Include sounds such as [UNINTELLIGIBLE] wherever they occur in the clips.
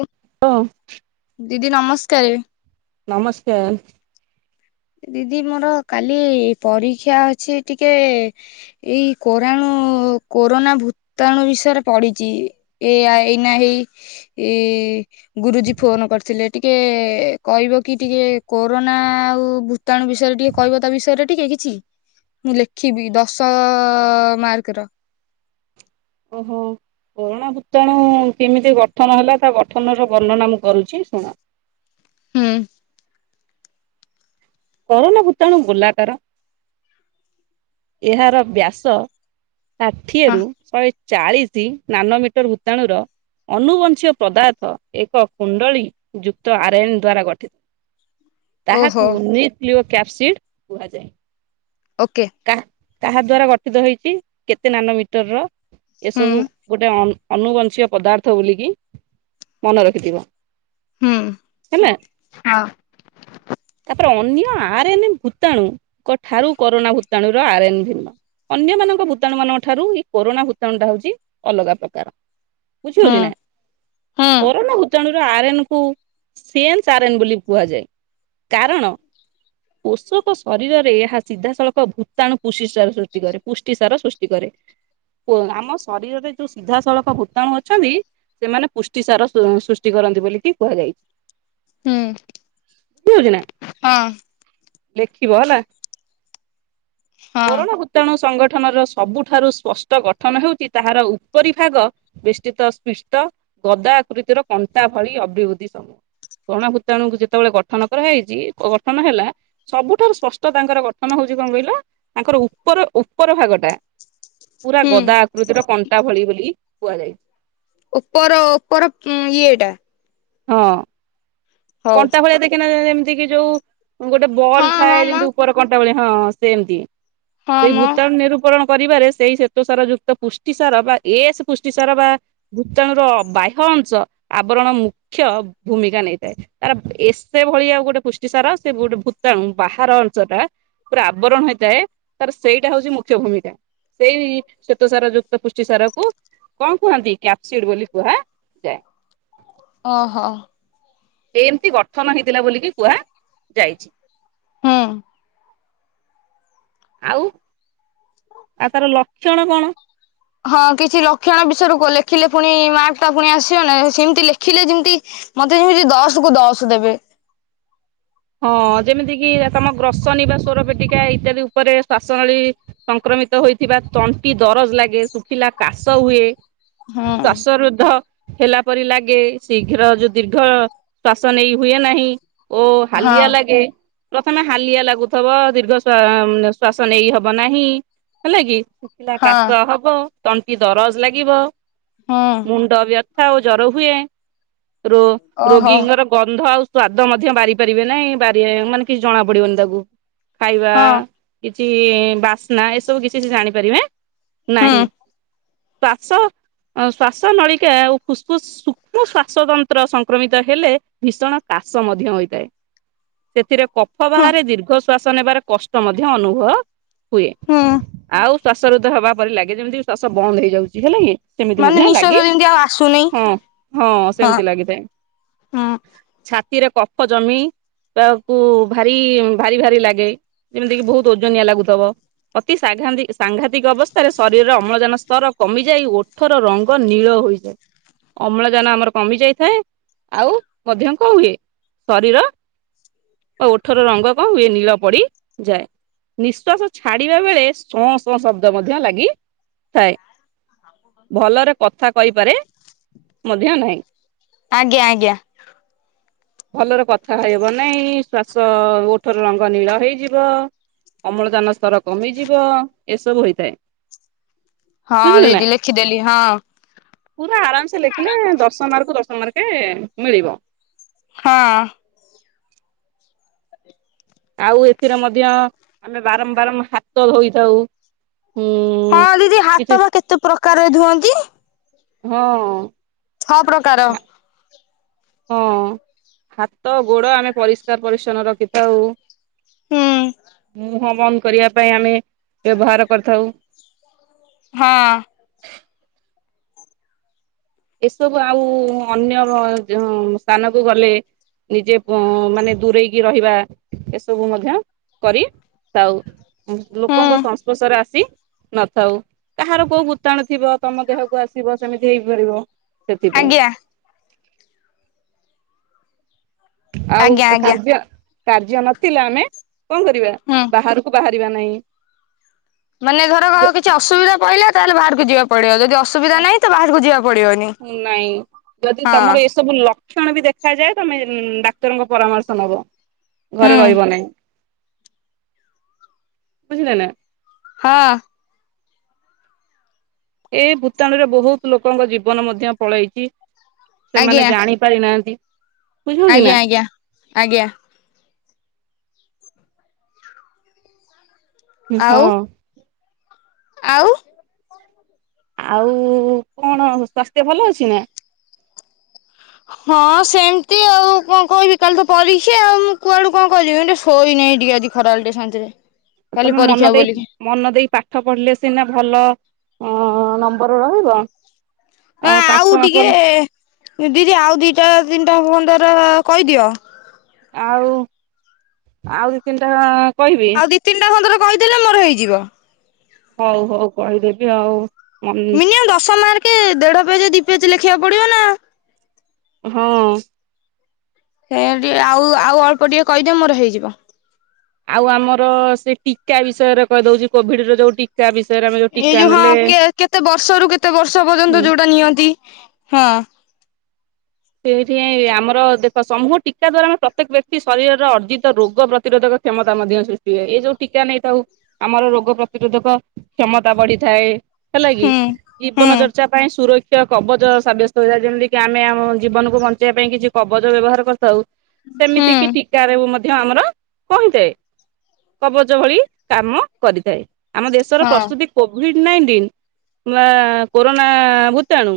ହଁ ଲୋ ଦିଦି ନମସ୍କାରେ। ନମସ୍କାର। ଏ ଦିଦି ମୋର କାଲି ପରୀକ୍ଷା ଅଛି ଟିକେ ଏଇ କୋରାଣୁ କୋରୋନା ଭୂତାଣୁ ବିଷୟରେ ପଡିଚି। ଏ ଆଇ ଏଇନା ହେଇ ଏ ଗୁରୁଜୀ ଫୋନ କରିଥିଲେ, ଟିକେ କହିବ କି ଟିକେ କୋରୋନା ଆଉ ଭୂତାଣୁ ବିଷୟରେ ଟିକେ କହିବ ତା ବିଷୟରେ ଟିକେ କିଛି। ମୁଁ ଲେଖିବି ଦଶ ମାର୍କ ର। ଓ, ହଉ। କୋରୋନା ଭୂତାଣୁ କେମିତି ଗଠନ ହେଲା ତା ଗଠନର ବର୍ଣ୍ଣନା ମୁଁ କରୁଚି, ଶୁଣ? ହୁଁ। କରୋନା ଭୂତାଣୁ ଗୋଲାକାର। ଏହାର ବ୍ୟାସ ହଁ ଷାଠିଏରୁ ଶହେ ଚାଳିଶ ନାନ ମିଟର ଭୂତାଣୁର ଅନୁବଂଶୀୟ ପଦାର୍ଥ ଏକ କୁଣ୍ଡଳୀ ଯୁକ୍ତ ଆର୍ଏନ୍ ଦ୍ଵାରା ଗଠିତ। ଓହୋ। ତାହାକୁ ନଲିଓ କ୍ୟାପ୍ସିଡ କୁହାଯାଏ। [UNINTELLIGIBLE] ଓକେ। କାହା କାହା ଦ୍ଵାରା ଗଠିତ ହେଇଚି, କେତେ ନାନ ମିଟରର, ହୁଁ ଏସବୁ ଗୋଟେ ଅଁ ଅନନୁବଂଶୀୟ ପଦାର୍ଥ ବୁଲିକି, ମନେ ରଖିଥିବ। ହୁଁ ହେଲା? ହଁ ତାପରେ ଅନ୍ୟ ଆର୍ଏନ୍ ଭୂତାଣୁଙ୍କ ଠାରୁ କରୋନା ଭୂତାଣୁର ର ଆର୍ନ୍ ଭିନ୍ନ। ଅନ୍ୟମାନଙ୍କ ଭୂତାଣୁ ମାନଙ୍କ ଠାରୁ ଏଇ କୋରୋନା ଭୂତାଣୁ ଟା ହଉଚି ଅଲଗା ପ୍ରକାର। ବୁଝି ହୁଁ ହଉଚି ନା? ହୁଁ କରୋନା ଭୁତାଣୁର ଆର୍ଏନ କୁ ସେନ୍ସ ଆର୍ଏନ୍ ବୋଲି କୁହାଯାଏ। କାରଣ ପୋଷକ ଶରୀରରେ ଏହା ସିଧାସଳଖ ଭୂତାଣୁ ପୁଷ୍ଟିସାର ସୃଷ୍ଟି କରେ। ପୁଷ୍ଟି ସାର ସୃଷ୍ଟି ସୃଷ୍ଟି କରେ। ଆମ ଶରୀରରେ ଯୋଉ ସିଧାସଳଖ ଭୂତାଣୁ ଅଛନ୍ତି ସେମାନେ ପୁଷ୍ଟି ସାର ସୁ ସୃଷ୍ଟି କରନ୍ତି ବୋଲିିକି କୁହାଯାଇ ହୁଁ ଯିବକି ନା ହଁ। ଲେଖିବ ହେଲା। ହଁ କୋରଣ ଭୁତ୍ କୀଟଣୁ ସଂଗଠନର ସବୁଠାରୁ ସ୍ପଷ୍ଟ ଗଠନ ହେଉଚି, ତାହାର ଉପରି ଭାଗ ବିଷ୍ଠିତ ସ୍ପିଷ୍ଟ, ଗଦା ଆକୃତିର କଣ୍ଟା ଭଳି ଅଭିବୃଦ୍ଧି ସମୂ କଣା ଭୂତାଣୁଙ୍କୁ ଯେତେବେଳେ ଗଠନ କରାହେଇଚି, ଅ ଗଠନ ହେଲା ସବୁଠାରୁ ସ୍ପଷ୍ଟ ତାଙ୍କର ଗଠନ ହୋଉଛି କଅଁ କହିଲ, ତାଙ୍କର ଉପର ଉପର ଭାଗଟା। ପୁରା ହୁଁ। ଗଦା ଆକୃତିର କଣ୍ଟା ଭଳି ବୋଲି କୁହାଯାଇଛି। ଉପର ଓପର ଇଏ ଟା। ହଁ। ହଉ। କଣ୍ଟା ଭଳିଆ ଦେଖିନା ଏମତିକି ଯୋଉ ଗୋଟେ ବଲ୍ ହଁ ଥାଏ ହଁ ମା ଯେମିତି ଉ ଉପର କଣ୍ଟା ଭଳିଆ ହଁ ସେମତି। ହଁ ସେଇ ମ ଭୂତାଣୁ ରୁ ଉପରଣ କରିବାରେ ସେଇ ଶ୍ୱେତସାର ଯୁକ୍ତ ପୁଷ୍ଟିସାର ବା ଏସ୍ ପୁଷ୍ଟିସାର ବା ଭୂତାଣୁ ର ବାହ୍ୟ ଅଂଶ, ଆବରଣ ମୁଖ୍ୟ ଭୂମିକା ନେଇଥାଏ। ତାର ଏସ୍ପେ ଭଳିଆ ଗୋଟେ ପୁଷ୍ଟିସାର ସେ ଗୋଟେ ଭୂତାଣୁ ବାହାର ଅଂଶ ଟା ପୁରା ଆବରଣ ହେଇଥାଏ ତାର ସେଇଟା ହଉଚି ମୁଖ୍ୟ ଭୂମିକା। ସେଇ ଶ୍ଵେତସାର ଯୁକ୍ତ ପୁଷ୍ଟିସାର କୁ କଣ କୁହନ୍ତି, କ୍ୟାପସିଡ୍ ବୋଲି କୁହା ଓ ହ। ଏମତି ଗଠନ ହେଇଥିଲା ବୋଲିକି କୁହା ଯାଇଚି। ହୁଁ। ଆଉ ଆଉ ତାର ଲକ୍ଷଣ କଣ? ହଁ କିଛି ଲକ୍ଷଣ ବିଷୟର କୁ ଲେଖିଲେ ପୁଣି ମାର୍କ ଟା ପୁଣି ଆସିବ ନା। ସେମତି ଲେଖିଲେ ପୁଣି ଯେମତି ମତେ ଯେମିତି ଦଶ କୁ ଦଶ ଦେବେ। ହଁ। ଯେମିତି କିି ତମ ଗ୍ରସନୀ ବା ସ୍ୱର ପେଟିକା ଇତ୍ୟାଦି ଉପରେ ଶ୍ଵାସନଳୀ ସଂକ୍ରମିତ ହୋଇଥିବା ତଣ୍ଟି ଦରଜ୍ ଲାଗେ, ଶୁଖିଲା କାଶ ହୁଏ। ହୁଁ ଶ୍ୱାସରୁଦ୍ଧ ହେଲା ପରି ଲାଗେ। ଶୀଘ୍ର ଯୋଉ ଦୀର୍ଘ ଶ୍ଵାସ ନେଇ ହୁଏ ନାହିଁ। ଓ ହଁ ହାଲିଆ ଲାଗେ। ପ୍ରଥମେ ହାଲିଆ ଲାଗୁଥିବ। ଦୀର୍ଘ ଶ୍ୱା ଶ୍ୱାସ ନେଇ ହବ ନାହିଁ, ହେଲା କି। ଶୁଖିଲା ହଁ କାଶ ହବ, ତଣ୍ଟି ଦରଜ୍ ଲାଗିବ। ହୁଁ। ମୁଣ୍ଡ ବ୍ୟଥା ଓ ଜର ହୁଏ। ରୋ ଓହୋ ରୋଗୀଙ୍କର ଗନ୍ଧ ଆଉ ସ୍ଵାଦ ମଧ୍ୟ ବାରି ପାରିବେ ନାହିଁ,। ବାରି ମାନେ କିଛି ଜଣା ପଡିବନି ତାକୁ। ଖାଇବା, ହଁ। କିଛି ବାସ୍ନା ଏସବୁ କିଛି ସେ ଜାଣିପାରିବେ ହୁଁ ନାହିଁ। ଶ୍ଵାସ ଶ୍ଵାସ ନଳିକା ଆଉ ଫୁସଫୁସ୍ ସୂକ୍ଷ୍ମ ଶ୍ୱାସତନ୍ତ୍ର ସଂକ୍ରମିତ ହେଲେ, ଭୀଷଣ କାଶ ମଧ୍ୟ ହୋଇଥାଏ। ସେଥିରେ କଫ ହୁଁ ବାହାରେ, ଦୀର୍ଘ ଶ୍ଵାସ ନେବାରେ କଷ୍ଟ ମଧ୍ୟ ଅନୁଭବ ହୁଏ। ହୁଁ ଆଉ ଶ୍ଵାସ ରୁଦ୍ଧ ହେବା ପରି ଲାଗେ, ଯେମିତିକି ଶ୍ଵାସ ବନ୍ଦ ହେଇଯାଉଚି ହେଲା କି। ସେମିତି ମାନେ ମଧ୍ୟ ନିଶ୍ୱାସ ଲାଗି, ଯେମିତି ଆଉ ଆସୁନି ହଁ ହଁ ସେମିତି ଲାଗିଥାଏ। ହୁଁ। ଛାତିରେ କଫ ଜମି ତାକୁ ଭାରି, ଭାରି ଭାରି ଲାଗେ। ଯେମିତିକିି ବହୁତ୍ ଓଜନିଆ ଲାଗୁଥବ। ଅତି ସାଘାନ୍ତିକ୍, ସାଙ୍ଘାତିକ୍ ଅବସ୍ଥାରେ ଶରୀରର ଅମ୍ଳଜାନ ସ୍ତର କମିଯାଇ ଓ ଓଠର ରଙ୍ଗ ନୀଳ ହୋଇଯାଏ। ଅମ୍ଳଜାନ ଆମର କମି ଯାଇଥାଏ। ଆଉ ମଧ୍ୟ କଣ ହୁଏ ଶରୀର ଓ ଓଠର ରଙ୍ଗ କଣ ହୁଏ ନୀଳ ପଡି ଯାଏ। ନିଶ୍ଵାସ ଛାଡିବା ବେଳେ ସଂ ସଂ ଶବ୍ଦ ମଧ୍ୟ ଲାଗି ଥାଏ। ଭଲରେ କଥା କହିପାରେ ମଧ୍ୟ ନାହିଁ। ଆଜ୍ଞା ଆଜ୍ଞା। ଭଲରେ କଥା ହେଇ ହବ ନାଇଁ। ଶ୍ଵାସ ଓଠର ରଙ୍ଗ ନୀଳ ହେଇଯିବ। ଅମ୍ଳଜାନ ସ୍ତର କମିଯିବ, ଏସବୁ ହୋଇଥାଏ। ହଁ ଦିଦି ଲେଖିଦେଲି ହଁ। ପୁରା ଆରାମସେ ଲେଖିଲେ ଦଶ ମାର୍କୁ ଦଶ ମାର୍କେ ମିଳିବ। ହଁ। ଆଉ ଏଥିରେ ମଧ୍ୟ ଆମେ ବାରମ୍ବାରମ୍ ହାତ ଧୋଇଥାଉ ଉଁ ହଁ ଦିଦି କିଛି ହାତବା କେତେ ପ୍ରକାରରେ ଧୁଅନ୍ତି। ହଁ। ଛ ପ୍ରକାର ହଁ ହାତ ଗୋଡ଼ ଆମେ ପରିଷ୍କାର ପରିଛନ୍ନ ରଖିଥାଉ ହୁଁ। ମୁହଁ ବନ୍ଦ କରିବା ପାଇଁ ଆମେ ବ୍ୟବହାର କରିଥାଉ ହଁ। ଏସବୁ ଆଉ ଅନ୍ୟ [UNINTELLIGIBLE] ସ୍ଥାନକୁ ଗଲେ ନିଜେ ମାନେ ଦୂରେଇକି ରହିବା ଏସବୁ ମଧ୍ୟ କରି ଥାଉ ଲୋକଙ୍କ ହୁଁ ସଂସ୍ପର୍ଶରେ ଆସି ନଥାଉ କାହାର କୋଉ ଭୂତାଣୁ ଥିବ ତମ ଦେହକୁ ଆସିବ ସେମିତି ହେଇପାରିବ ସେଥିପାଇଁ। ଆଜ୍ଞା ଆଉ ଆଜ୍ଞା ଆଜ୍ଞା କାର୍ଯ୍ୟ କାର୍ଯ୍ୟ ନଥିଲା ଆମେ କଣ କରିବା ହଁ। ବାହାରକୁ ବାହାରିବା ନାହିଁ ମାନେ ଘର କିଛି ଅସୁବିଧା ପଇଲା ତାହେଲେ ବାହାରକୁ ଯିବା। ପଡ଼ିବ ଯଦି ଅସୁବିଧା ହଁ ନାହିଁ ତବାହାରକୁ ଯିବାକୁ ପଡ଼ିବନି ହଁ। ସବୁ ଲକ୍ଷଣବି ଦେଖାଯାଏ ତମେ ଡାକ୍ତରଙ୍କ ପରାମର୍ଶ ନବ। ଘରେ ହୁଁ ରହିବନାହିଁ ବୁଝିଲେନା। ହଁ। ଏଇ ଭୂତାଣୁରେ ବହୁତ୍ ଲୋକଙ୍କ ଜୀବନ ମଧ୍ୟ ପଳେଇଚି ସେମାନେ ଆଜ୍ଞା ଜାଣି ପାରିନାହାନ୍ତି। ବୁଝିହଉଛି ଆଜ୍ଞା ନା ଆଜ୍ଞା ଆଜ୍ଞା। ଆଉ ହଁ। ଆଉ? ଆଉ କଣ ସ୍ୱାସ୍ଥ୍ୟ ଭଲ ଅଛିନା? ହଁ ସେମିତି ଆଉ କଣ କହିବି କାଲିତ ପରୀକ୍ଷା ଆଉ ମୁଁ କୁଆଡ଼ୁ କଣ କହିବି ମୁଟିକେ ଶୋଇନାହିଁ ଟିକେ ଆଜି ଖରାବେଳେ ଟିକେ ସାନ୍ତିରେ। ତମେ ମନ ଦେଇ ମନ ଦେଇ ପାଠ ପଢିଲେ ସିନା ଭଲ ଅଁ ନମ୍ବର ରହିବ ନା ପାଠ ଆଉ ନ ଟିକେ ପଢିଲେ ଦିଦି ଆଉ ଦିଟା ତିନିଟା ପନ୍ଦର କହିଦିଅ? ଆଉ ଆଉ ଦି ତିନିଟା କହିବି? ଦିଇ ତିନିଟା କନ୍ତର କହିଦେଲେ ମୋର ହେଇଯିବ। ହଉ ହଉ କହିଦେବି ଆଉ। ମିନିମମ୍ ଦଶ ମାର୍କେ ଦେଢ଼ ପେଜ୍ ଦୁଇ ପେଜ୍ ଲେଖିବାକୁ ପଡ଼ିବନା। ହଁ। ସେଟ ଆଉ ଆଉ ଅଳ୍ପ ଟିକେ କହିଦିଅ ମୋର ହେଇଯିବ। ଆଉ ଆମର ସେ ଟୀକା ବିଷୟରେ କହିଦଉଚି କୋଭିଡ଼ିର ଯୋଉ ଟୀ ତା ବିଷୟରେ ଆ ଏଇ ଯୋଉ ହଁ କେ କେତେ ବର୍ଷରୁ କେତେ ବର୍ଷ ପର୍ଯ୍ୟନ୍ତ ହୁଁ ଯୋଉଟା ନିଅନ୍ତି ହଁ। ସେଇଥିପାଇଁ ଆମର ଦେଖ ସମୂହ ଟିକା ଦ୍ଵାରା ଆମେ ପ୍ରତ୍ୟେକ ବ୍ୟକ୍ତି ଶରୀରର ଅର୍ଜିତ ରୋଗ ପ୍ରତିରୋଧକ କ୍ଷମତା ମଧ୍ୟ ସୃଷ୍ଟି ହୁଏ ଏ ଯୋଉ ଟୀକା ନେଇଥାଉ ଆମର ରୋଗ ପ୍ରତିରୋଧକ କ୍ଷମତା ବଢିଥାଏ ହେଲାକିି ହୁଁ ହୁଁ ଜୀବନ ଚର୍ଚା ପାଇଁ ସୁରକ୍ଷା କବଚ ସାବ୍ୟସ୍ତ ହୋଇଥାଏ ଯେମିତିକିି ଆମେ ଆମ ଜୀବନକୁ ବଞ୍ଚେଇବା ପାଇଁ କିଛି କବଜ ବ୍ୟବହାର କରିଥାଉ ହୁଁ ସେମିତିକିି ଟିକାରେ ମଧ୍ୟ ଆମର କହିଥାଏ କବଜ ଭଳି କାମ କରିଥାଏ ଆମ ଦେଶର ହଁ ପ୍ରସ୍ତୁତି କୋଭିଡ୍ ନାଇଣ୍ଟିନ୍ ବା କୋରୋନା ଭୂତାଣୁ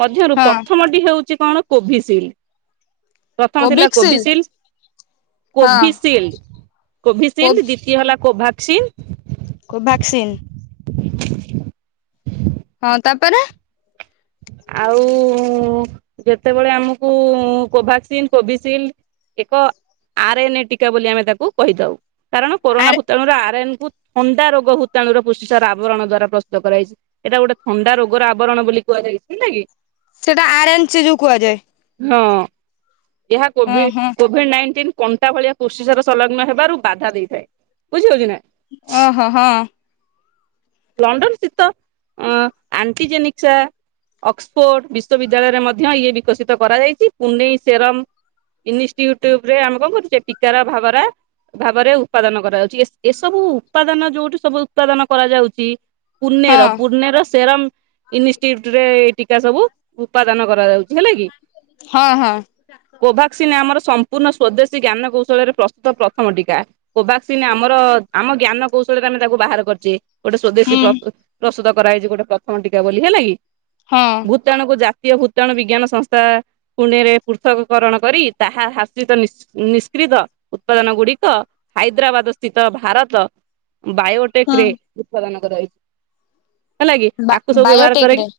ମଧ୍ୟରୁ ହଁ ପ୍ରଥମ ଟି ହଉଛି କଣ କୋଭିସିଲ୍ ପ୍ରଥମ ଥିଲା କୋଭିକ୍ସିଲ୍ କୋଭିସିଲ୍, ହଁ କୋଭିସିଲ୍, କୋଭିସିଲ୍ କୋଭ୍ ଦ୍ୱିତୀୟ ହେଲା କୋଭାକ୍ସିନ୍ କୋଭାକ୍ସିନ୍। ହଁ ତାପରେ ଆଉ କେତେବେଳେ ଆମକୁ କୋଭାକ୍ସିନ୍, କୋଭିସିଲ୍ ଏକ ଆରଏନଏ ଟିକା ବୋଲି ଆମେ ତାକୁ କହିଥାଉ। କାରଣ କରୋନା ଆରେ ଭୂତାଣୁର ଆର୍ ଏନ୍ କୁ ଥଣ୍ଡା ରୋଗ ଭୂତାଣୁର ର ପୁଷ୍ଟିସାର ଆବରଣ ଦ୍ଵାରା ପ୍ରସ୍ତୁତ କରାଯାଇଚି। ଏଇଟା ଗୋଟେ ଥଣ୍ଡା ରୋଗର ଆବରଣ ବୋଲି କୁହାଯାଇଚି ହେଲା କି। ସେଇଟା ଆରେନ୍ଚ ଯଉ କୁହାଯାଏ। ହଁ ଏହା ଅଁ କୋଭିଡ୍ ହଁ କୋ କୋଭିଡ୍ ନାଇଣ୍ଟିନ୍ କଣ୍ଟା ଭଳିଆ ପୁଷ୍ଟିସାର ସଂଲଗନ ହେବାରୁ ବାଧା ଦେଇଥାଏ ବୁଝି ହଉଚି ନା। ଓହୋ ହଁ। ଲଣ୍ଡନ ସ୍ଥିତ ଅଁ ଆଣ୍ଟିଜେନିକ୍ ଚା ଅକ୍ସପୋର୍ଡ ବିଶ୍ୱବିଦ୍ୟାଳୟରେ ମଧ୍ୟ ଇଏ ବିକଶିତ କରାଯାଇଚି। ପୁନେଇ ସେରମ୍ ଇନଷ୍‌ଟ୍ୟୁବ୍ ରେ ଆମ୍ଭକୁ ଚେକିକାର ଭାବରା ଭାବରେ ଉପାଦନା କରାଯାଉଚି। ଏ ଏସବୁ ଉପାଦାନ ଯୋଉଠି ସବୁ ଉତ୍ପାଦନ କରାଯାଉଚି ହଁ ପୁନେର ପୁନେର ସେରମ୍ ଇନଷ୍‌ଟ୍ଯୁଟ୍‌ରେ ଏ ଟିକା ସବୁ ଉପାଦାନ କରାଯାଉଚି ହେଲା କି। ହଁ ହଁ କୋଭାକ୍ସିନ୍ ଆମର ସମ୍ପୂର୍ଣ୍ଣ ସ୍ଵଦେଶୀ ଜ୍ଞାନ କୌଶଳରେ ପ୍ରସ୍ତୁତ ପ୍ରଥମ ଟୀକା। କୋଭାକ୍ସିନ୍ ଆମର ଆମ ଜ୍ଞାନ କୌଶଳରେ ଆମେ ତାକୁ ବାହାର କରିଚେ। ଗୋଟେ ସ୍ଵଦେଶୀ ହୁଁ ପ୍ରସ୍ତୁତ୍ ପ୍ରସ୍ତୁତ କରାଯାଇଚି ଗୋଟେ ପ୍ରଥମ ଟୀକା ବୋଲି ହେଲା କି। ହଁ। ଭୂତାଣୁକୁୁ ଜାତୀୟ ଭୂତାଣୁ ବିଜ୍ଞାନ ସଂସ୍ଥା ପୁନେରେ ପୁଷ୍ପ ବିପରଣ କରି ତାହା ହାସିତ ନିଶ୍ଚି ନିଷ୍କ୍ରିତ ଉତ୍ପାଦନ ଗୁଡିକ ହାଇଦ୍ରାବାଦ୍ ସ୍ତିତ ଭାରତ ବାୟୋଟେକ୍ ହୁଁ ରେ ଉତ୍ପାଦନ କରାଯାଇଚି। ହେଲା କି ବା ଆକୁ ସବୁ ବ୍ୟବହାର ବାୟୋଟେକ୍ ରେ କରିକି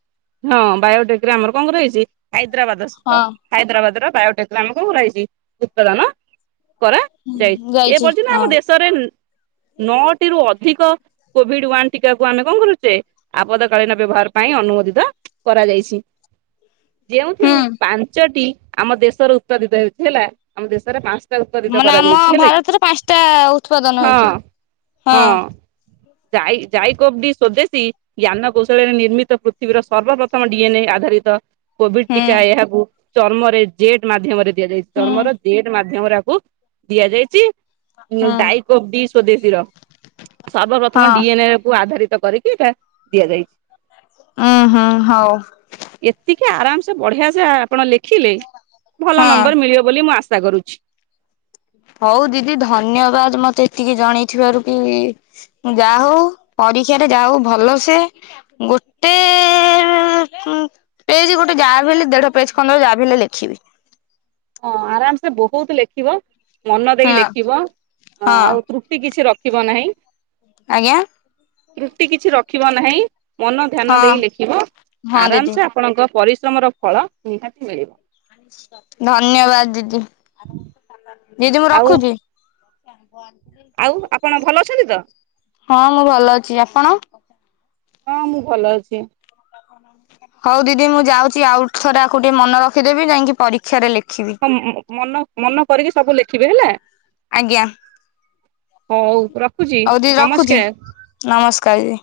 ହଁ ବାୟୋଟେକ୍‌ ରେ ଆମର କଣ କରାଯାଇଚି ହାଇଦ୍ରାବାଦ୍ ସ୍ତିତ ହଁ ହାଇଦ୍ରାବାଦ୍ ର ବାୟୋଟେକ୍‌ରେ ଆମର କଣ କରାଯାଇଚି? ଉତ୍ପାଦାନ କରାଯାଇଚି। ଏ ଯାଇଛି ପର୍ଯ୍ୟନ୍ତ ହଁ। ଆମ ଦେଶରେ ନଅଟି ରୁ ଅଧିକ କୋଭିଡ୍ ୱାନ୍ ଟିକାକୁ ଆମେ କଣ କରୁଚେ ଆପଦକାଳୀନ ବ୍ୟବହାର ପାଇଁ ଅନୁମତି କରାଯାଇଛି। ଯେଉଁଥିରୁ ହୁଁ ପାଞ୍ଚଟି ଆମ ଦେଶରେ ଉତ୍ପାଦିତ ହେଉଚି ହେଲା। ଆମ ଦେଶରେ ପା ତା ଉତ୍ପାଦିତ ମାନେ ଆମ କରାଯାଇଛି ହେଲା କି? ଭାରତରେ ପାଞ୍ଚଟା ଉତ୍ପାଦନ ହେଇଛି। ହଁ। ହଁ। ଯାଇ ଜାଇ କୋବି ସ୍ଵଦେଶୀ ଜ୍ଞାନ କୌଶଳରେ ନିର୍ମିତ ପୃଥିବୀର ସର୍ବପ୍ରଥମ ଡି ଏନ୍ ଏ ଆଧାରିତ କୋଭିଡ୍ ହୁଁ ଟିକା। ଏହାକୁ ଚର୍ମରେ ଜେଟ୍ ମାଧ୍ୟମରେ ଦିଆଯାଇଚି ହୁଁ ଚର୍ମର ଜେଡ୍ ମାଧ୍ୟମରେ ଆକୁ ଦିଆଯାଇଚି ଏଣୁ ହୁଁ ଦାୟି ଓ ବି ସ୍ଵଦେଶୀର ହଁ ସର୍ବପ୍ରଥମ ଡି ଏନ୍ ଏ କୁ ଆଧାରିତ କରିକି ଏଇଟା ଦିଆଯାଇଚି। ଓହୋ ହଉ। ଏତିକି ଆରାମ ସେ ବଢ଼ିଆ ସେ ଆପଣ ଲେଖିଲେ ଭଲ ହଁ ନମ୍ବର ମିଳିବ ବୋଲି ମୁଁ ଆଶା କରୁଛି। ହଉ ଦିଦି ଧନ୍ୟବାଦ ମତେ ଏତିକି ଜଣେଇଥିବାରୁ କି ଯା ହଉ, ପରୀକ୍ଷାରେ ଯା ହଉ ଭଲସେ ଗୋଟେ ଉନ୍ ପେଜ୍ ଗୋଟେ ଯାହା ବି ହେଲେ ଦେଢ ପେଜ୍ ଖଣ୍ଡେ ଯାହାବି ହେଲେ ଲେଖିବି। ହଁ ଆରାମ୍ ସେ ବହୁତ୍ ଲେଖିବ। ମନ ଦେଇ ହଁ ଲେଖିବ ହଁ ଆଉ ତୃ ଟି କିଛି ରଖିବ ନାହିଁ। ଆଜ୍ଞା। ତ୍ରୁଟି କିଛି ରଖିବ ନାହିଁ। ମନ ଧ୍ୟାନ ହଁ ଦେଇ ଲେଖିବ ହଁ ଦିଦି ଆରାମ ସେ ଆ ଆପଣଙ୍କ ପରିଶ୍ରମର ଫଳ ନିହାତି ମିଳିବ। ଧନ୍ୟବାଦ୍ ଦିଦି। ଦିଦି ମୁଁ ଆଉ ରଖୁଚି। ଆଉ ଆପଣ ଭଲ ଅଛନ୍ତି ତ ହଁ ମୁଁ ଭଲ ଅଛି। ଆପଣ? ହଁ ମୁଁ ଭଲ ଅଛି। ହଁ ନମସ୍କାର ହଉ ଦିଦି ମୁଁ ଯାଉଛି ଆଉ ଥରେ ଆକୁ ଟିକେ ମନ ରଖିଦେବି ଯାଇକି ପରୀକ୍ଷାରେ ଲେଖ ହଁ ମନ ମନ କରିକି ସବୁ ଲେଖିବେ ହେଲା। ଆଜ୍ଞା ହଉ ରଖୁଛି ହଉ ଦିଦି ରଖୁଛି ନମସ୍କାର ନମସ୍କାର ଦିଦି